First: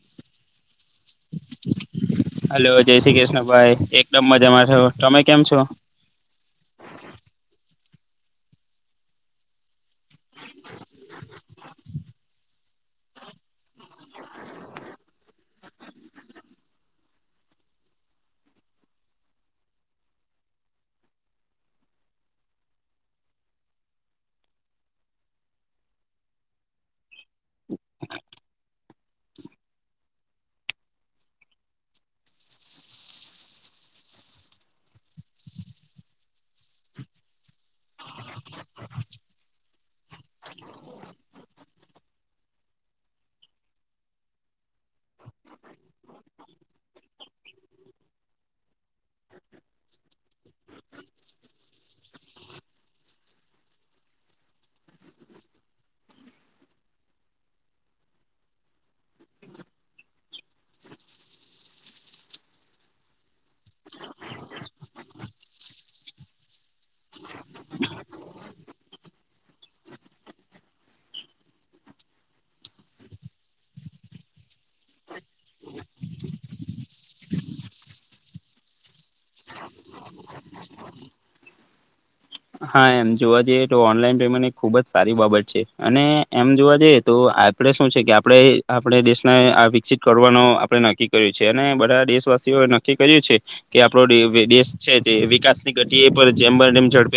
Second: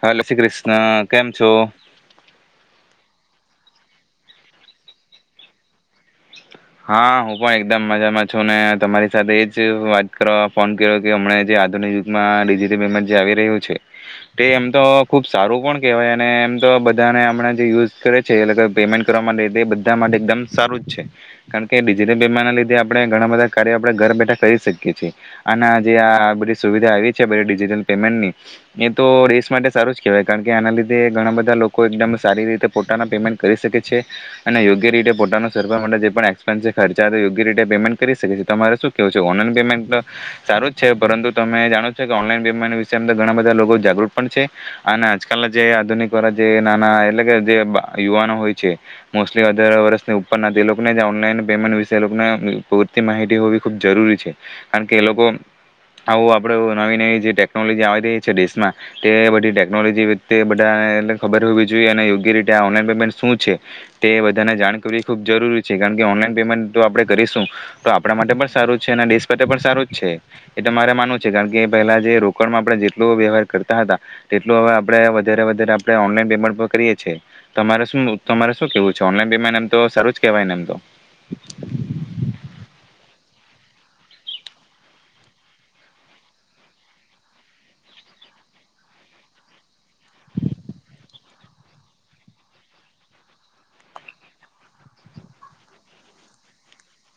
હા જય શ્રી ક્રિષ ન કેમ છો. હલો જય શ્રી કૃષ્ણ ભાઈ એકદમ મજામાં છો તમે કેમ છો. હા હું પણ એકદમ મજામાં છું ને તમારી સાથે એજ વાત કરો ફોન કર્યો કે હમણા જે આધુનિક યુગમાં ડિજિટલ પેમેન્ટ જે આવી રહ્યું છે તે એમ તો ખુબ સારું પણ કેહેવાય અને એમ તો બધાને અમણા જે યુઝ કરે છે એટલે પેમેન્ટ કરવા માટે બધા માટે એકદમ સારું જ છે. કારણ કે ડિજિટલ વીમા ના લીધે આપણે ઘણા બધા કાર્યો આપડે ઘર બેઠા કરી શકીએ છીએ આના જે આ બધી સુવિ છે ડિજિટલ પેમેન્ટની એ તો દેશ માટે સારું છે. કહેવાય કારણ કે આના લીધે ઘણા બધા લોકો એકદમ સારી રીતે પોતાના પેમેન્ટ કરી શકે છે અને યોગ્ય રીતે પોતાનો સર્વર માટે જે પણ જે ખર્ચા યોગ્ય રીતે પેમેન્ટ કરી શકે છે તમારે શું કેવું છે ઓનલાઈન પેમેન્ટ તો સારું જ છે પરંતુ તમે જાણો છો કે ઓનલાઈન પેમેન્ટ વિશે એમ તો ઘણા બધા લોકો જાગૃત પણ છે અને આજકાલના જે આધુનિક વાળા જે નાના એટલે કે જે યુવાનો હોય છે મોસ્ટલી અથાર વર્ષની ઉપરના તે લોકોને ત્યાં ઓન ઓનલાઇન પેમેન્ટ વિશેને લોકો માપૂરતી માહિતી હોવી ખૂબ જરૂરી છે કારણ કે એ લોકો આવું આપડે નવી નવી જે ટેકનોલોજી આવી રહી છે દેશમાં તે બધી ટેકનોલોજી તે બધા ખબર હોવી જોઈએ અને યોગ્ય રીતે ઓનલાઈન પેમેન્ટ શું છે તે બધાને જાણ કરવી ખુબ જરૂરી છે. કારણ કે ઓનલાઈન પેમેન્ટ તો આપણે કરીશું તો આપણા માટે પણ સારું જ છે અને દેશ માટે પણ સારું જ છે એ તમારે માનવું છે કારણ કે પહેલા જે રોકડમાં આપણે જેટલું વ્યવહાર કરતા હતા તેટલું હવે આપણે વધારે વધારે આપણે ઓનલાઈન પેમેન્ટ પર કરીએ છે તમારે શું તમારે શું કેવું છે ઓનલાઈન પેમેન્ટ એમ તો સારું જ કેહેવાય ને એમ તો હા એમ જોવા જઈએ તો ઓનલાઈન પેમેન્ટ એ ખુબ જ સારી બાબત છે અને એમ જોવા જઈએ તો આપડે શું છે કે આપડે આપણે દેશને આ વિકસિત કરવાનું આપણે નક્કી કર્યું છે અને બધા દેશવાસીઓ એ નક્કી કર્યું છે કે આપડો દેશ છે જે વિકાસની ઘતિએ પર જેમ બને તમે જ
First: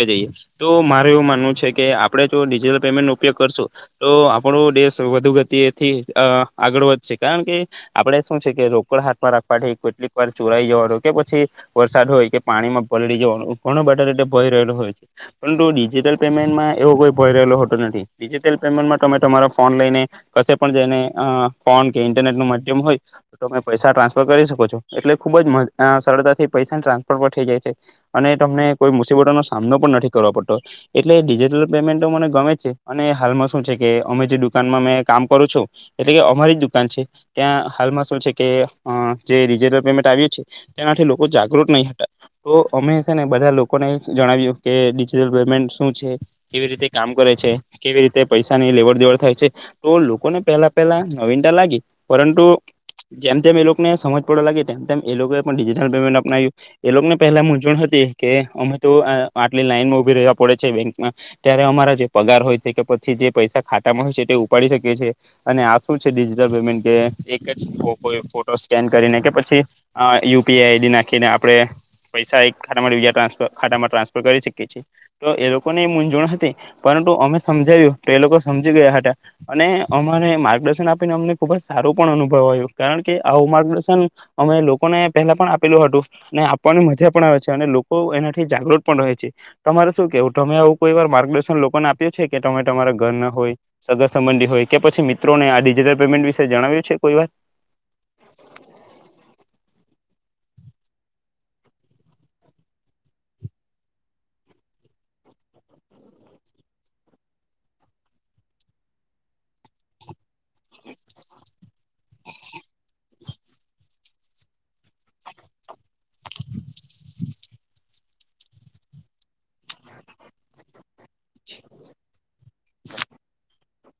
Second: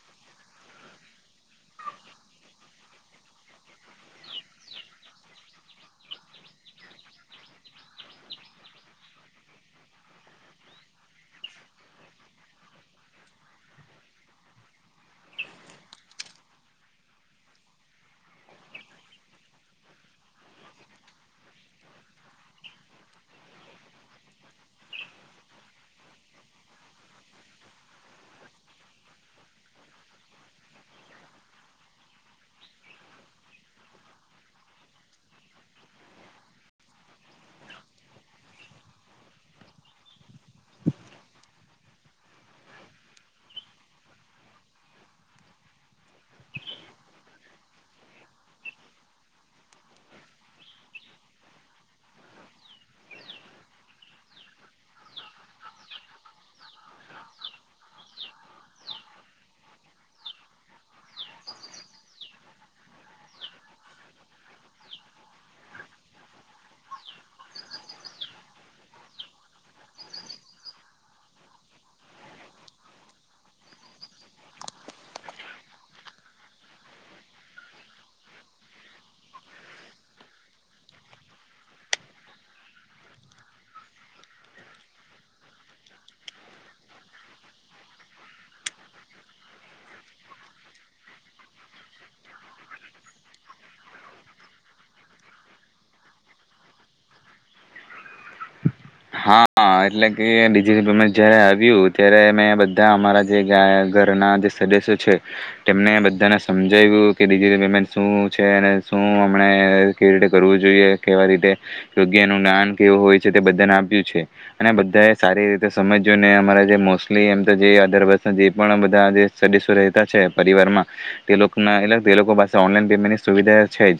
તો મારે એવું માનવું છે કે આપણે જો ડિજિટલ પેમેન્ટનો ઉપયોગ કરશું તો આપણો દેશ વધુ ગતિથી અ આગળ વધશે કારણ કે આપડે શું છે કે રોકડ હાથમાં રાખવાથી કેટલીક વાર ચોરાઈ જવાનું હોય કે પછી વરસાદ હોય કે પાણીમાં પલળી જવાનું ઘણો બધા રીતે ભય રહેલો હોય. પરંતુ ડિજિટલ પેમેન્ટમાં એવો કોઈ ભય રહેલો હતો નથી ડિજિટલ પેમેન્ટમાં તમે તમારા ફોન લઈને કશે પણ જઈને અ ફોન કે ઈન્ટરનેટનું માધ્યમ હોય તમે પૈસા ટ્રાન્સફર કરી શકો છો એટલે ખુબ જ અ સરળતાથી પૈસાનુ ટ્રાન્સફર પર થઇ જાય છે અને તમને કોઈ મુસીબતનો સામનો પણ નથી કરવો પડતો એટલે ડિજિટલ પેમેન્ટ તો મને ગમે છે અને હાલમાં શું છે કે અમે જે દુકાનમાં મે કામ કરું છું એટલે કે અમારી જ દુકાન છે ત્યાં હાલમાં શું છે કે અ જે ડિજિટલ પેમેન્ટ આવ્યું છે તેનાથી લોકો જાગૃત નહીં હતા તો અમે છે ને બધા લોકોને જણાવ્યું કે ડિજિટલ પેમેન્ટ શું છે કેવી રીતે કામ કરે છે કેવી રીતે પૈસાની લેવડ દેવડ થાય છે તો લોકોને પહેલા પહેલા નવીનતા લાગી પરંતુ જેમ જેમ એ લોકોને સમજ પડવા લાગી તેમ તેમ એ લોકોએ પણ ડિજિટલ પેમેન્ટ અપનાવ્યું એ લોકોને પહેલા મૂઝવણ હતી કે અમે તો આટલી લાઈનમાં ઉભી રહેવા પડે છે બેંકમાં ત્યારે અમારા જે પગાર હોય છે કે પછી જે પૈસા ખાતામાં હોય છે તે ઉપાડી શકી છીએ અને આ શું છે ડિજિટલ પેમેન્ટ કે એક જ ફોટો ફોટો સ્કેન કરીને કે પછી યુપીઆઈ આઈડી નાખીને આપણે પૈસા એક ખાતામાં બીજા ટ્રાન્સફર ખાતામાં ટ્રાન્સફર કરી શકીએ છે તો એ લોકોને એ મૂંઝવણ હતી પરંતુ અમે સમજાવ્યું તો એ લોકો સમજી ગયા હતા અને અમારે માર્ગદર્શન આપીને અમને ખુબ જ સારું પણ અનુભવ વાયું કારણ કે આવું માર્ગદર્શન અમે લોકોને પહેલા પણ આપેલું હતું અને આપવાની મજા પણ આવે છે અને લોકો એનાથી થી જાગૃત પણ રહે છે તમારે શું કેવું તમે આવું કોઈ વાર માર્ગદર્શન લોકોને આપ્યું છે કે તમે તમારા ઘરના હોય સગા સંબંધી હોય કે પછી મિત્રોને આ ડિજિટલ પેમેન્ટ વિશે જણાવ્યું છે કોઈ વાર હા એટલે કે ડિજિટલ પેમેન્ટ જયારે આવ્યું ત્યારે મે બધા અમારા જે ઘરના જે સદસ્યો છે તેમને બધાને સમજાવ્યું કે ડિજિટલ પેમેન્ટ શું છે અને શું અમને કેવી રીતે કરવું જોઈએ કેવી રીતે યોગ્યનું જ્ઞાન કેવું હોય છે તે બધાના આપીયુ છે અને બધા એ સારી રીતે સમજયુને અમારા જે મોસ્ટલી એમ તો જે અઢાર વર્ષ જે પણ બધા આજે સદેસો રહેતા છે પરિવારમાં તે લોકના એટલે તે લોકો પાસે ઓનલાઈન પેમેન્ટ ની સુવિધા છે જ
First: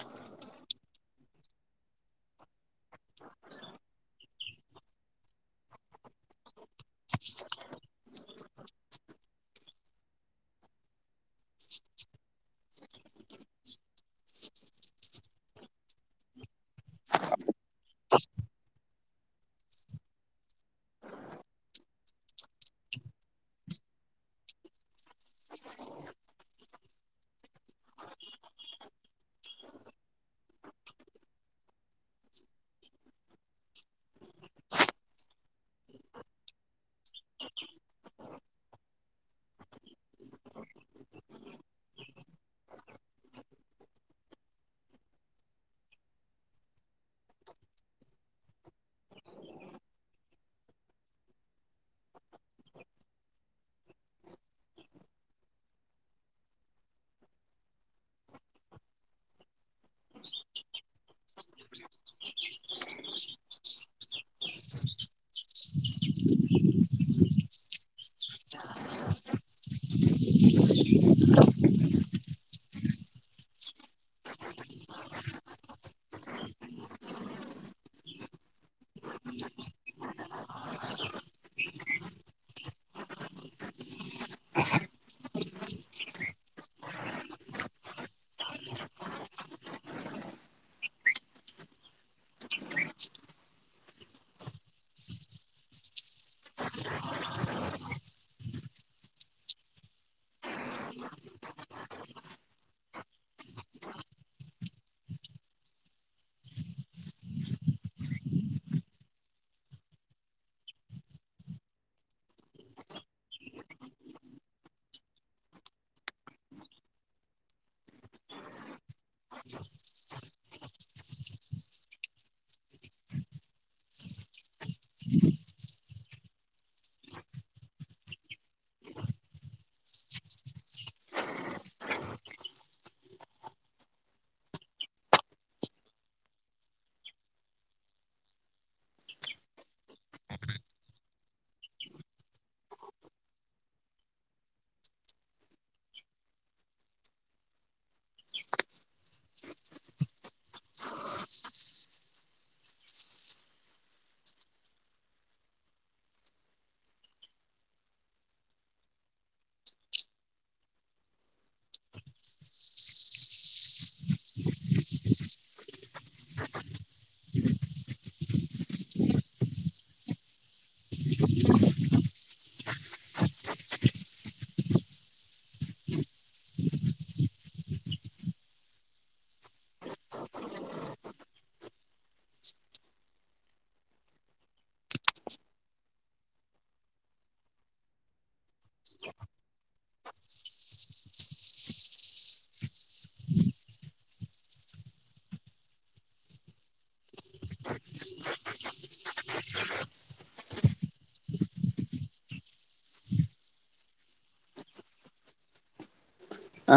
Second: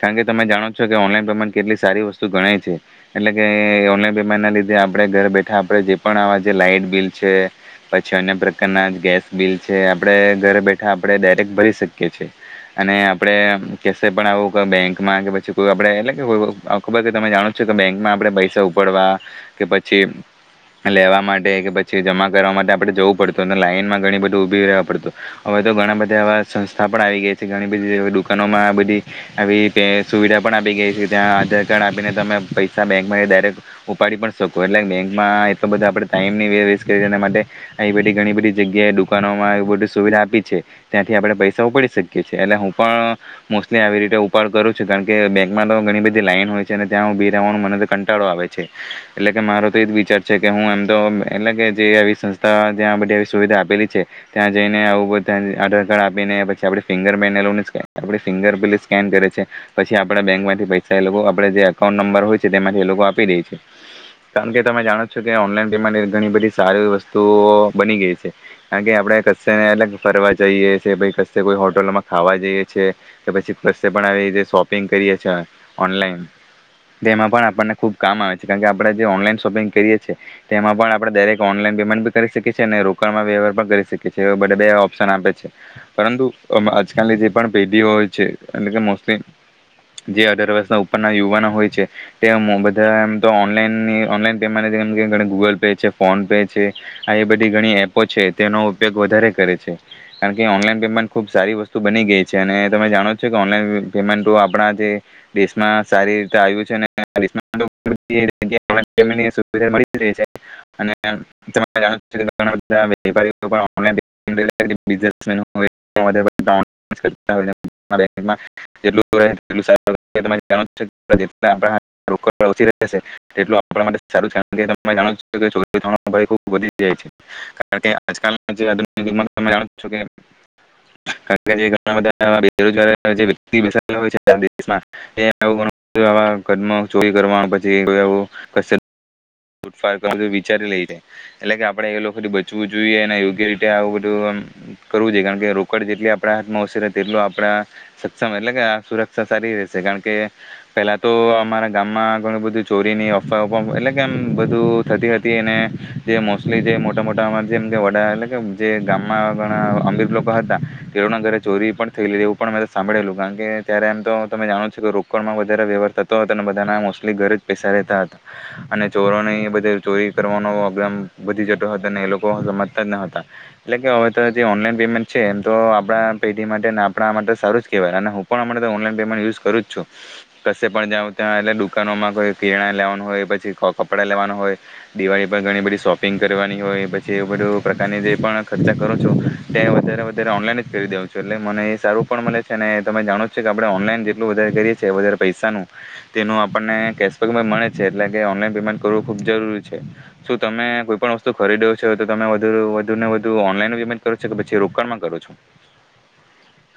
કારણ કે તમે જાણો છો કે ઓનલાઈન પેમેન્ટ કેટલી સારી વસ્તુ ગણાય છે. એટલે કે એ ઓનલાઇન પે મેન્ટ ના લીધે આપળે ઘરે બેઠા આપળે જે પણ આવા જે લાઈટ બિલ છે પછી અન્ય પ્રકારના ગેસ બિલ છે આપળે ઘર બેઠા આપળે ડાયરેક્ટ ભરી શકીએ છે અને આપળે આમ કશે પણ આવું બેંકમાં કે પછી કોઈ આપળે એટલે કેવું આવું ખબર કે તમે જાણો છો કે બેંકમાં આપળે પૈસા ઉપાડવા કે પછી લેવા માટે કે પછી જમા કરવા માટે આપળે જવું પડતું અને લાઈનમાં ઘણી બધું ઉભી રહેવા પડતું હવે તો ઘણા બધા એવા સંસ્થા પણ આવી ગય છે ઘણી બધી દુકાનોમાં આ બધી આવી સુવિધા પણ આપી ગઈ છે ત્યાં આધાર કાર્ડ આપીને તમે પૈસા બેકમાં ડાયરેક ઉપાડી પણ શકું એટલે બેંકમાં એટલો બધા આપળે ટાઈમની વેસ્ટ કરી એના માટે આવી બધી ઘણી બધી જગ્યાએ દુકાનોમાં એ બધું સુવિધા આપી છે ત્યાંથી આપળે પૈસા ઉપાડી શકીએ છે એટલે હું પણ મોસ્ટલી આવી રીતે ઉપાડ કરું છું કારણ કે બેંકમાં તો ઘણી બધી લાઈન હોય છે અને ત્યાં ઉભી રહેવાનું મને તો કંટાળો આવે છે એટલે કે મારો તો એ જ વિચાર છે કે હું એમ તો અમ એટલે કે જે આવી સંસ્થા જ્યાં બધે સુવિધા આપેલી છે ત્યાં જઈને આવું બધુ આધાર કાર્ડ આપીને પછી આપ ફિંગર એ લોકો આપળે ફિંગર પેલી સ્કેન કરે છે પછી આપડા બેંકમાંથી પૈસા એ લોકો આપળે જે અકાઉન્ટ નંબર હોય છે તેમાંથી એ લોકો આપી દે કારણ કે તમે જાણો છો કે ઓનલાઈન પેમેન્ટ એ ઘણી બધી સારી વસ્તુઓ બની ગઈ છે કારણ કે આપળે કંસે એટલે ફરવા જઈએ છે કે કંસે કોઈ હોટલમાં ખાવા જઈએ છે કે પછી કંસે પણ આવી જે શોપિંગ કરીએ છે ઓનલાઈન તેમાં પણ આપણને ખુબ કામ આવે છે કારણ કે આપળે જે ઓનલાઈન શોપિંગ કરીએ તેમાં પણ આપળે ડાયરેક્ટ ઓનલાઈન પેમેન્ટ બી કરી શકીએ છીએ અને રોકણમાં વ્યવહાર પણ કરી શકીએ છે એવા બધા બે ઓપ્શન આપે છે પરંતુ અમ આજકાલની જે પણ પેઢીઓ હોય છે એટલે કે મોસ્ટલી જે અઢાર વર્ષના ઉપરના યુવાનો હોય છે તે અમમો બધા અમ તો ઓનલાઈનની ઓનલાઈન પેમેન્ટમ [unintelligible] કે ગૂગલ પે છે ફોન પે છે આવી એપ બધી ઘણી એપો છે તેનો ઉપયોગ વધારે કરે છે કારણ કે ઓનલાઈન પેમેન્ટ ખૂબ સારી વસ્તુ બની ગઈ છે અને તમે જાણો છો કે ઓનલાઈન પેમેન્ટઓ આપળા જે દેશમાં સારી રીતે આવ્યું છે અને દેશમા તો [unintelligible] [unintelligible] એ જેમકે ઓનલાઇન પેમેન્ટ ની સુવિધા મળી રેય છે અને [unintelligible] [unintelligible] રેસે એટલું આપળા માટે સારું કારણ કે તમે જાણો જ છો કે [unintelligible] ખૂબ વધી ગઈ છે, કારણ કે આજકાલ જે [unintelligible] છો કે [unintelligible] જે ઘણા અ બેરોજગાર વ્યક્તિઓ [unintelligible] દેશમાં તે આવું ઘણું [unintelligible] ચોરી કરવા પછી [unintelligible] કસે [unintelligible] કર વિચારી લઈ જાય એટલે કે આપડે એ લોકોથી બચવું જોઈએ અને યોગ્ય રીતે આવું બધું આમ કરવું જોઈએ, કારણ કે રોકડ જેટલી આપળા હાથમાં ઓછરે તેટલું આપડા સક્ષમ એટલે કે આ સુરક્ષા સારી રશે, કારણ કે પેલા તો અમારા ગામમાં ઘણું બધું ચોરીની અફવા અ એટલે કે કેમ બધું થતી હતી અને જે મોસ્ટલી જે મોટા મોટા અમારા જેમ કે વડા એટલે કે જે ગામમાં ઘણા અમીબ લોકો હતા તેઓના ઘરે ચોરી પણ થઈ લી એવું પણ અમે સાંભળેલું કારણ કે ત્યારે એમ તો તમે જાણો છો કે રોકડમાં વધારે વ્યવહાર થતો હતો અને બધાના મોસ્ટલી ઘરે જ પૈસા રહેતા હતા [unintelligible] અને ચોરોની એ બધે ચોરી કરવાનો એગદામ વધી જટો હતો અને એલોકો સમજતા જ ન હતા, એટલે કે હવે તો જે ઓનલાઈન પેમેન્ટ છે એમ તો આપળા પેઢી માટે ને આપળા માટે સારું જ કેવાય અને હું પણ અમણાં તો ઓનલાઈન પેમેન્ટ યુઝ કરું જ છું, કશે પણ જાઉં ત્યાં એટલે દુકાનોમાં કોઈ કિરણા લેવાનું હોય પછી ખોકપ પડા લેવાનો હોય, દિવાળી પર ઘણી બધી શોપિંગ કરવાની હોય, પછી એવું બધું પ્રકારની જે પણ ખર્ચા કરો છો તે વધારે-વધારે ઓનલાઈન જ કરી દેઉ એટલે મને એ સારું પણ મલે છે અને તમે જાણો જ છો કે આપળે ઓનલાઈન જેટલું વધારે કરીએ છીએ વધારે પૈસાનું તેનું આપણને કેશબેક મળે છે એટલે કે ઓનલાઈન પેમેન્ટ કરવું ખૂબ જરૂરી છે શું તમે કોઈ પણ વસ્તુ ખરીદ્યો છો, તો તમે વધુરુ વધુ ને વધુ ઓનલાઈન પેમેન્ટ કરો છો, કે પછી રોકાણ માં કરો છો?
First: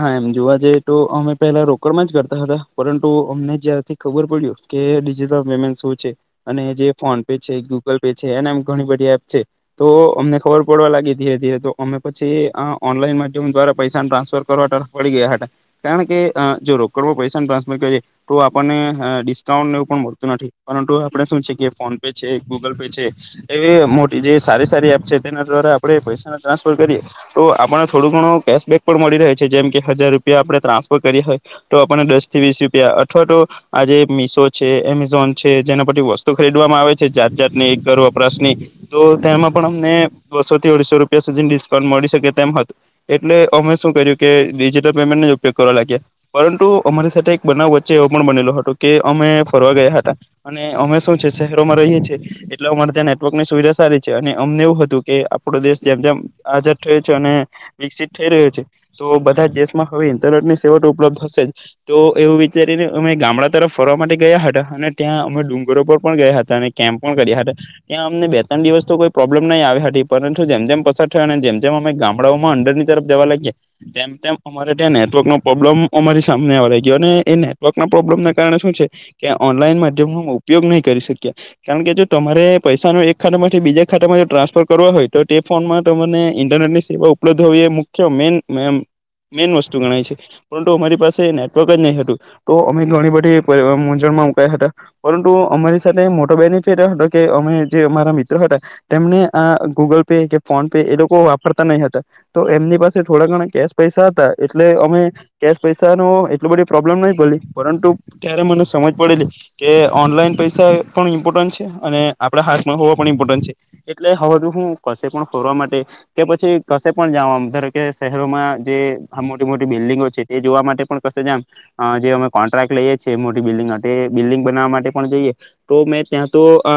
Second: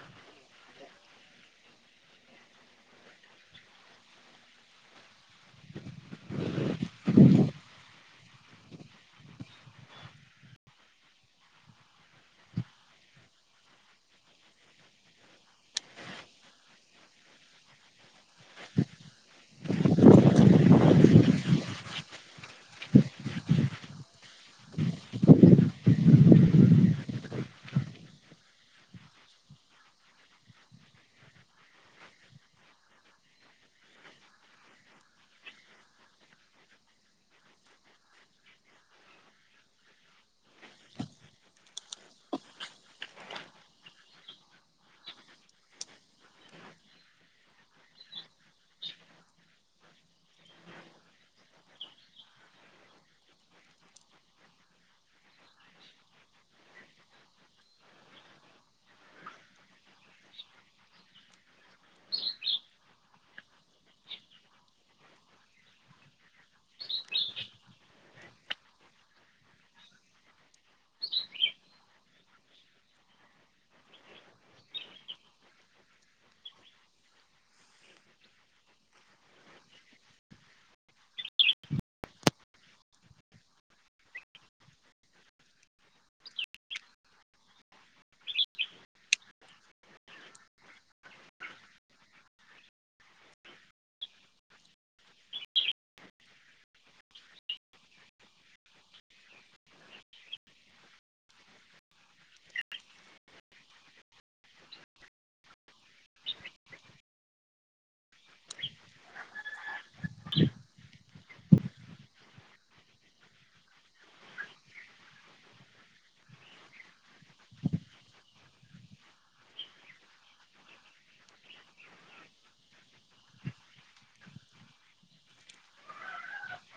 હા એમ જોવા જઈએ તો અમે પેલા રોકડમાં જ કરતા હતા, પરંતુ અમને જ્યારથી ખબર પડ્યિું કે ડિજિટલ પેમેન્ટ શું છે અને જે ફોન પે છે ગૂગલ પે છે એને ઘણી બધી એપ છે, તો અમને ખબર પડવા લાગી ધીરે-ધીરે તો અમે પછી આ ઓનલાઈન માધ્યમ દ્વારા પૈસા ટ્રાન્સફર પરવાર્તા પડી ગયા હતા કારણ કે, અ જો રોકડમાં પૈસા ટ્રાન્સફર કરીએ તો આપણને અ ડિસ્કાઉન્ટ એવું પણ મળતું નથી, પરંતુ આપળે શું છે કે ફોન પે છે ગૂગલ પે છે એવી મોટી જે સારી-સારી એપ છે તેના દ્વારા આપળે પૈસા ટ્રાન્સફર કરીએ તો આપણને થોડું ઘણું કેશબેક પણ મળી રહે છે જેમ હજાર રૂપિયા આપળે ટ્રાન્સફર કરી હોય તો આપણને દસ થી વીસ રૂપિયા અથવા તો આજે મીશો છે એમેઝોન છે જેના પરી વસ્તુ ખરીદવામાં આવે છે જાત-જાત ની ઘર વપરાશની તો તેમાં પણ અમને બસો થી અઢીસો રૂપિયા સુધી ડિસ્કાઉન્ટ મળી શકે તેમ હતું, એટલે અમે શું કર્યું કે ડિજિટલ પેમેન્ટ ન ઉપયોગ કરવા લાગ્યા, પરંતુ અમારી સાથે એક બનાવ વચ્ચે એવો પણ બનેલો હતો કે અમે ફરવા ગયા હતા અને અમે શું છે શહેરોમાં રહીએ છીએ એટલે અમારે ત્યાં નેટવર્કની સુવિધા સારી છે અને અમને એવું હતું કે આપળો દેશ જેમ-જેમ આાજાદ થય છે અને વિકસિત થઈ રહ્યું છે તો બધા દેશમાં હવે ઇન્ટરનેટ ની સેવા ઉપલબ્ધ હશે જ, તો એવું વિચારીને અમે ગામડા તરફ ફરવા માટે ગયા હતા અને ત્યાં અમે ડુંગરો પર પણ ગયા હતા અને કેમ્પ પણ કર્યા હતા, ત્યાં અમને બે ત્રણ દિવસ તો કોઈ પ્રોબ્લેમ નય આવે હતી પરંતુ જેમ-જેમ પસાર થય અને જેમ-જેમ અમે ગામડાઓમાં અંદરની તરફ જવા લાગ્યા તેમ-તેમ અમારે ત્યાં નેટવર્કનો પ્રોબ્લમ અમારી સામેને આવ લાગ્યો ને એ નેટવર્ક ના પ્રોબ્લમના કારણે શું છે કે ઓનલાઈન માધ્યમનો ઉપયોગ નહીં કરી શક્યા, કારણ કે જો તમારે પૈસા ન એક ખાતામાંથી બીજા ખાતામાં ટ્રાન્સફર કરવા હોય તો તે ફોનમાં તમને ઇન્ટરનેટની સેવા ઉપલબ્ધ હોવી એ મુખ્ય મેન મેમ મેન વસ્તુ ગણાય છે, પરંતુ અમારી પાસે નેટવર્ક જ નય હતું તો અમે ઘણી બધી [unintelligible] મૂઝણમાં મુકાયા હતા પરંતુ અમારી સાથે મોટો બેનિફિટ એ હતો કે અમે જે અમારા મિત્ર હતા તેમને આ ગૂગલ પે કે ફોન પે એ લોકો વાપરતા નય હતા તો એમની પાસે થોડા ઘણા કેશ પૈસા હતા એટલે અમે કેશ પૈસા નો એટલ બધો પ્રોબ્લમ નય પડી પરંતુ ક્યારે મને સમજ પડેલી કે ઓનલાઈન પૈસા પણ ઇમ્પોર્ટન્ટ છે અને આપળા હાથમાં હોવા પણ ઇમ્પોર્ટન્ટ છે એટલે હવે તો હું કશે પણ ફરવા માટે કે પછી કશે પણ જાવા આમ દારો કે શહેરોમાં જે આ મોટી-મોટી બિલ્ડિંગો છે તે જોવા માટે પણ કશે જમ જે અમે કોન્ટ્રાક્ટ લઈએ છે મોટી બિલ્ડિંગ માટે એ બિલ્ડિંગ બનાવવા માટે પણ જઈએ તો મેં ત્યાં તો અ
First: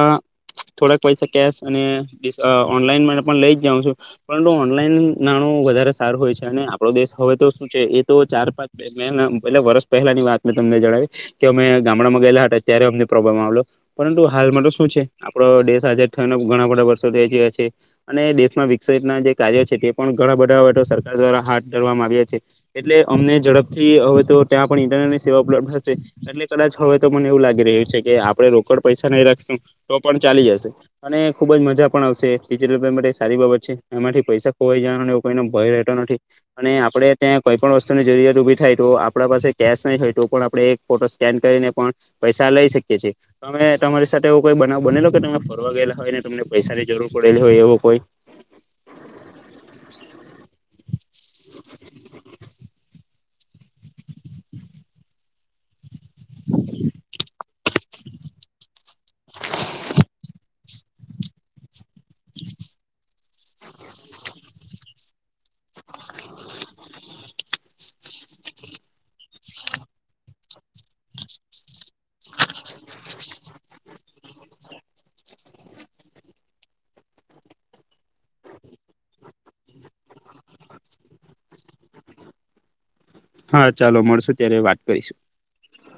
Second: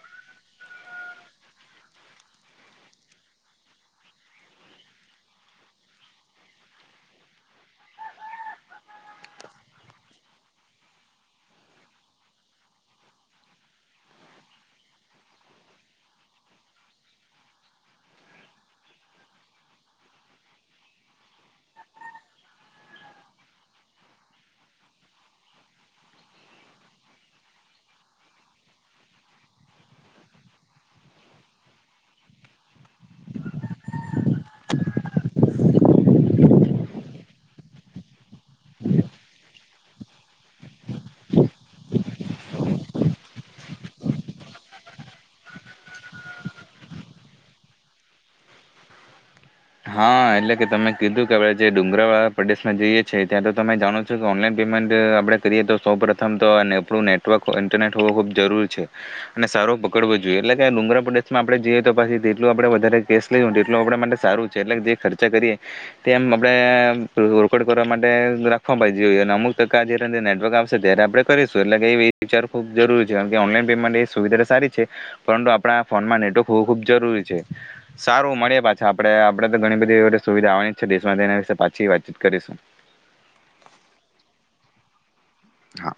થોડાક પૈસા કેશ અને ડીશ અ ઓનલાઈન માટે પણ લઈ જ જાઉં છું પરંતુ ઓનલાઈન નાણું વધારે સારું હોય છે આપળો દેશ હવે તો શું છે એ તો ચાર પાંચ [unintelligible] મેહણા એટલે કે વર્ષ પહેલાની વાત મેં તમને જણાવી કે અમે ગામડામાં ગયેલા હતા ત્યારે અમને પ્રોબ્લેમ આવલો પરંતુ હાલમાં તો શું છે આપડો દેશ આજે [unintelligible] ઘણા બધા વર્ષો થય ગયા છે અને દેશમાં વિકસેતના જે કાર્યો છે તે પણ ઘણા બધા હવે તો સરકાર દ્વારા હાથ ધરવામાં આવ્યા છે એટલે અમને ઝડપથી હવે તો ત્યાં પણ ઇન્ટરનેટની સેવા ઉપલબ્ધ હશે, એટલે કદાચ હવે તો મને એવું લાગી રહ્યું છે કે આપળે રોકડ પૈસા નય રાખશું તો પણ ચાલી જશે અને ખુબ જ મજા પણ આવશે ડિજિટલ પેમેન્ટ એ સારી બાબત છે એમાંથી પૈસા ખોવાઈ જવાનું એઈ કય ભય રે રેતો નથી અને આપળે ત્યાં કઈ પણ વસ્તુની જરૂરિયાત ઉભી થાય તો આપળા પાસે કેશ નય હોય તો પણ આપળે એક ફોટો સ્કેન કરીને પણ પૈસા લઈ શકીએ છે, તમે તમારી સાથે એવ કોઈ બવ બનેલો કે તમે ફરવા ગયેલા હોયને તમને પૈસાની જરૂર પડેલી હોય એવું કોઈ હા એટલે કે તમે કીધું કે હવે જે ડુંગરા વાળા પ્રદેશમાં જઈએ છે ત્યાં તો તમે જાણો છો કે ઓનલાઈન પેમેન્ટ અ આપળે કરીએ તો સૌ પ્રથમ તો અને આપળુ નનેટવર્ક [unintelligible] ઇન્ટરનેટ હોવો ખૂબ જરૂરી છે, [unintelligible] અને સારો પકડવો જોઈએ એટલે કે ડુંગરા પ્રડમાં આપળે જઈએ તો પાછી તેટલું આપળે વધારે કેસ લેઈજુ એટલું આપળા માટે સારું છે એટલે જે ખર્ચા કરીએ [unintelligible] તે એમ આપળે અમે રોકડ કરવા માટે રાખબા જોઈએ અને અમુક ટકા જેના જે નેટવર્ક આવશે ત્યારે આપળે કરીશું એટલે કે એ વિચાર ખૂબ જરૂરી છે કારણ કે ઓનલાઈન પેમેન્ટ એ સુવિધા તો સારી છે, [unintelligible] પરંતુ આપણા ફોનમાં નેટવર્ક હોવું ખૂબ જરૂરી છે, સારું મળ્યે પાછા આપળે આપળે તો ઘણી બધી સુવિધા આવાની છે દેશમાં તેના વિશે પાછી વાતચીત કરીશું હા. ચાલો મળશુ ત્યારે વાત કરીશું. હા.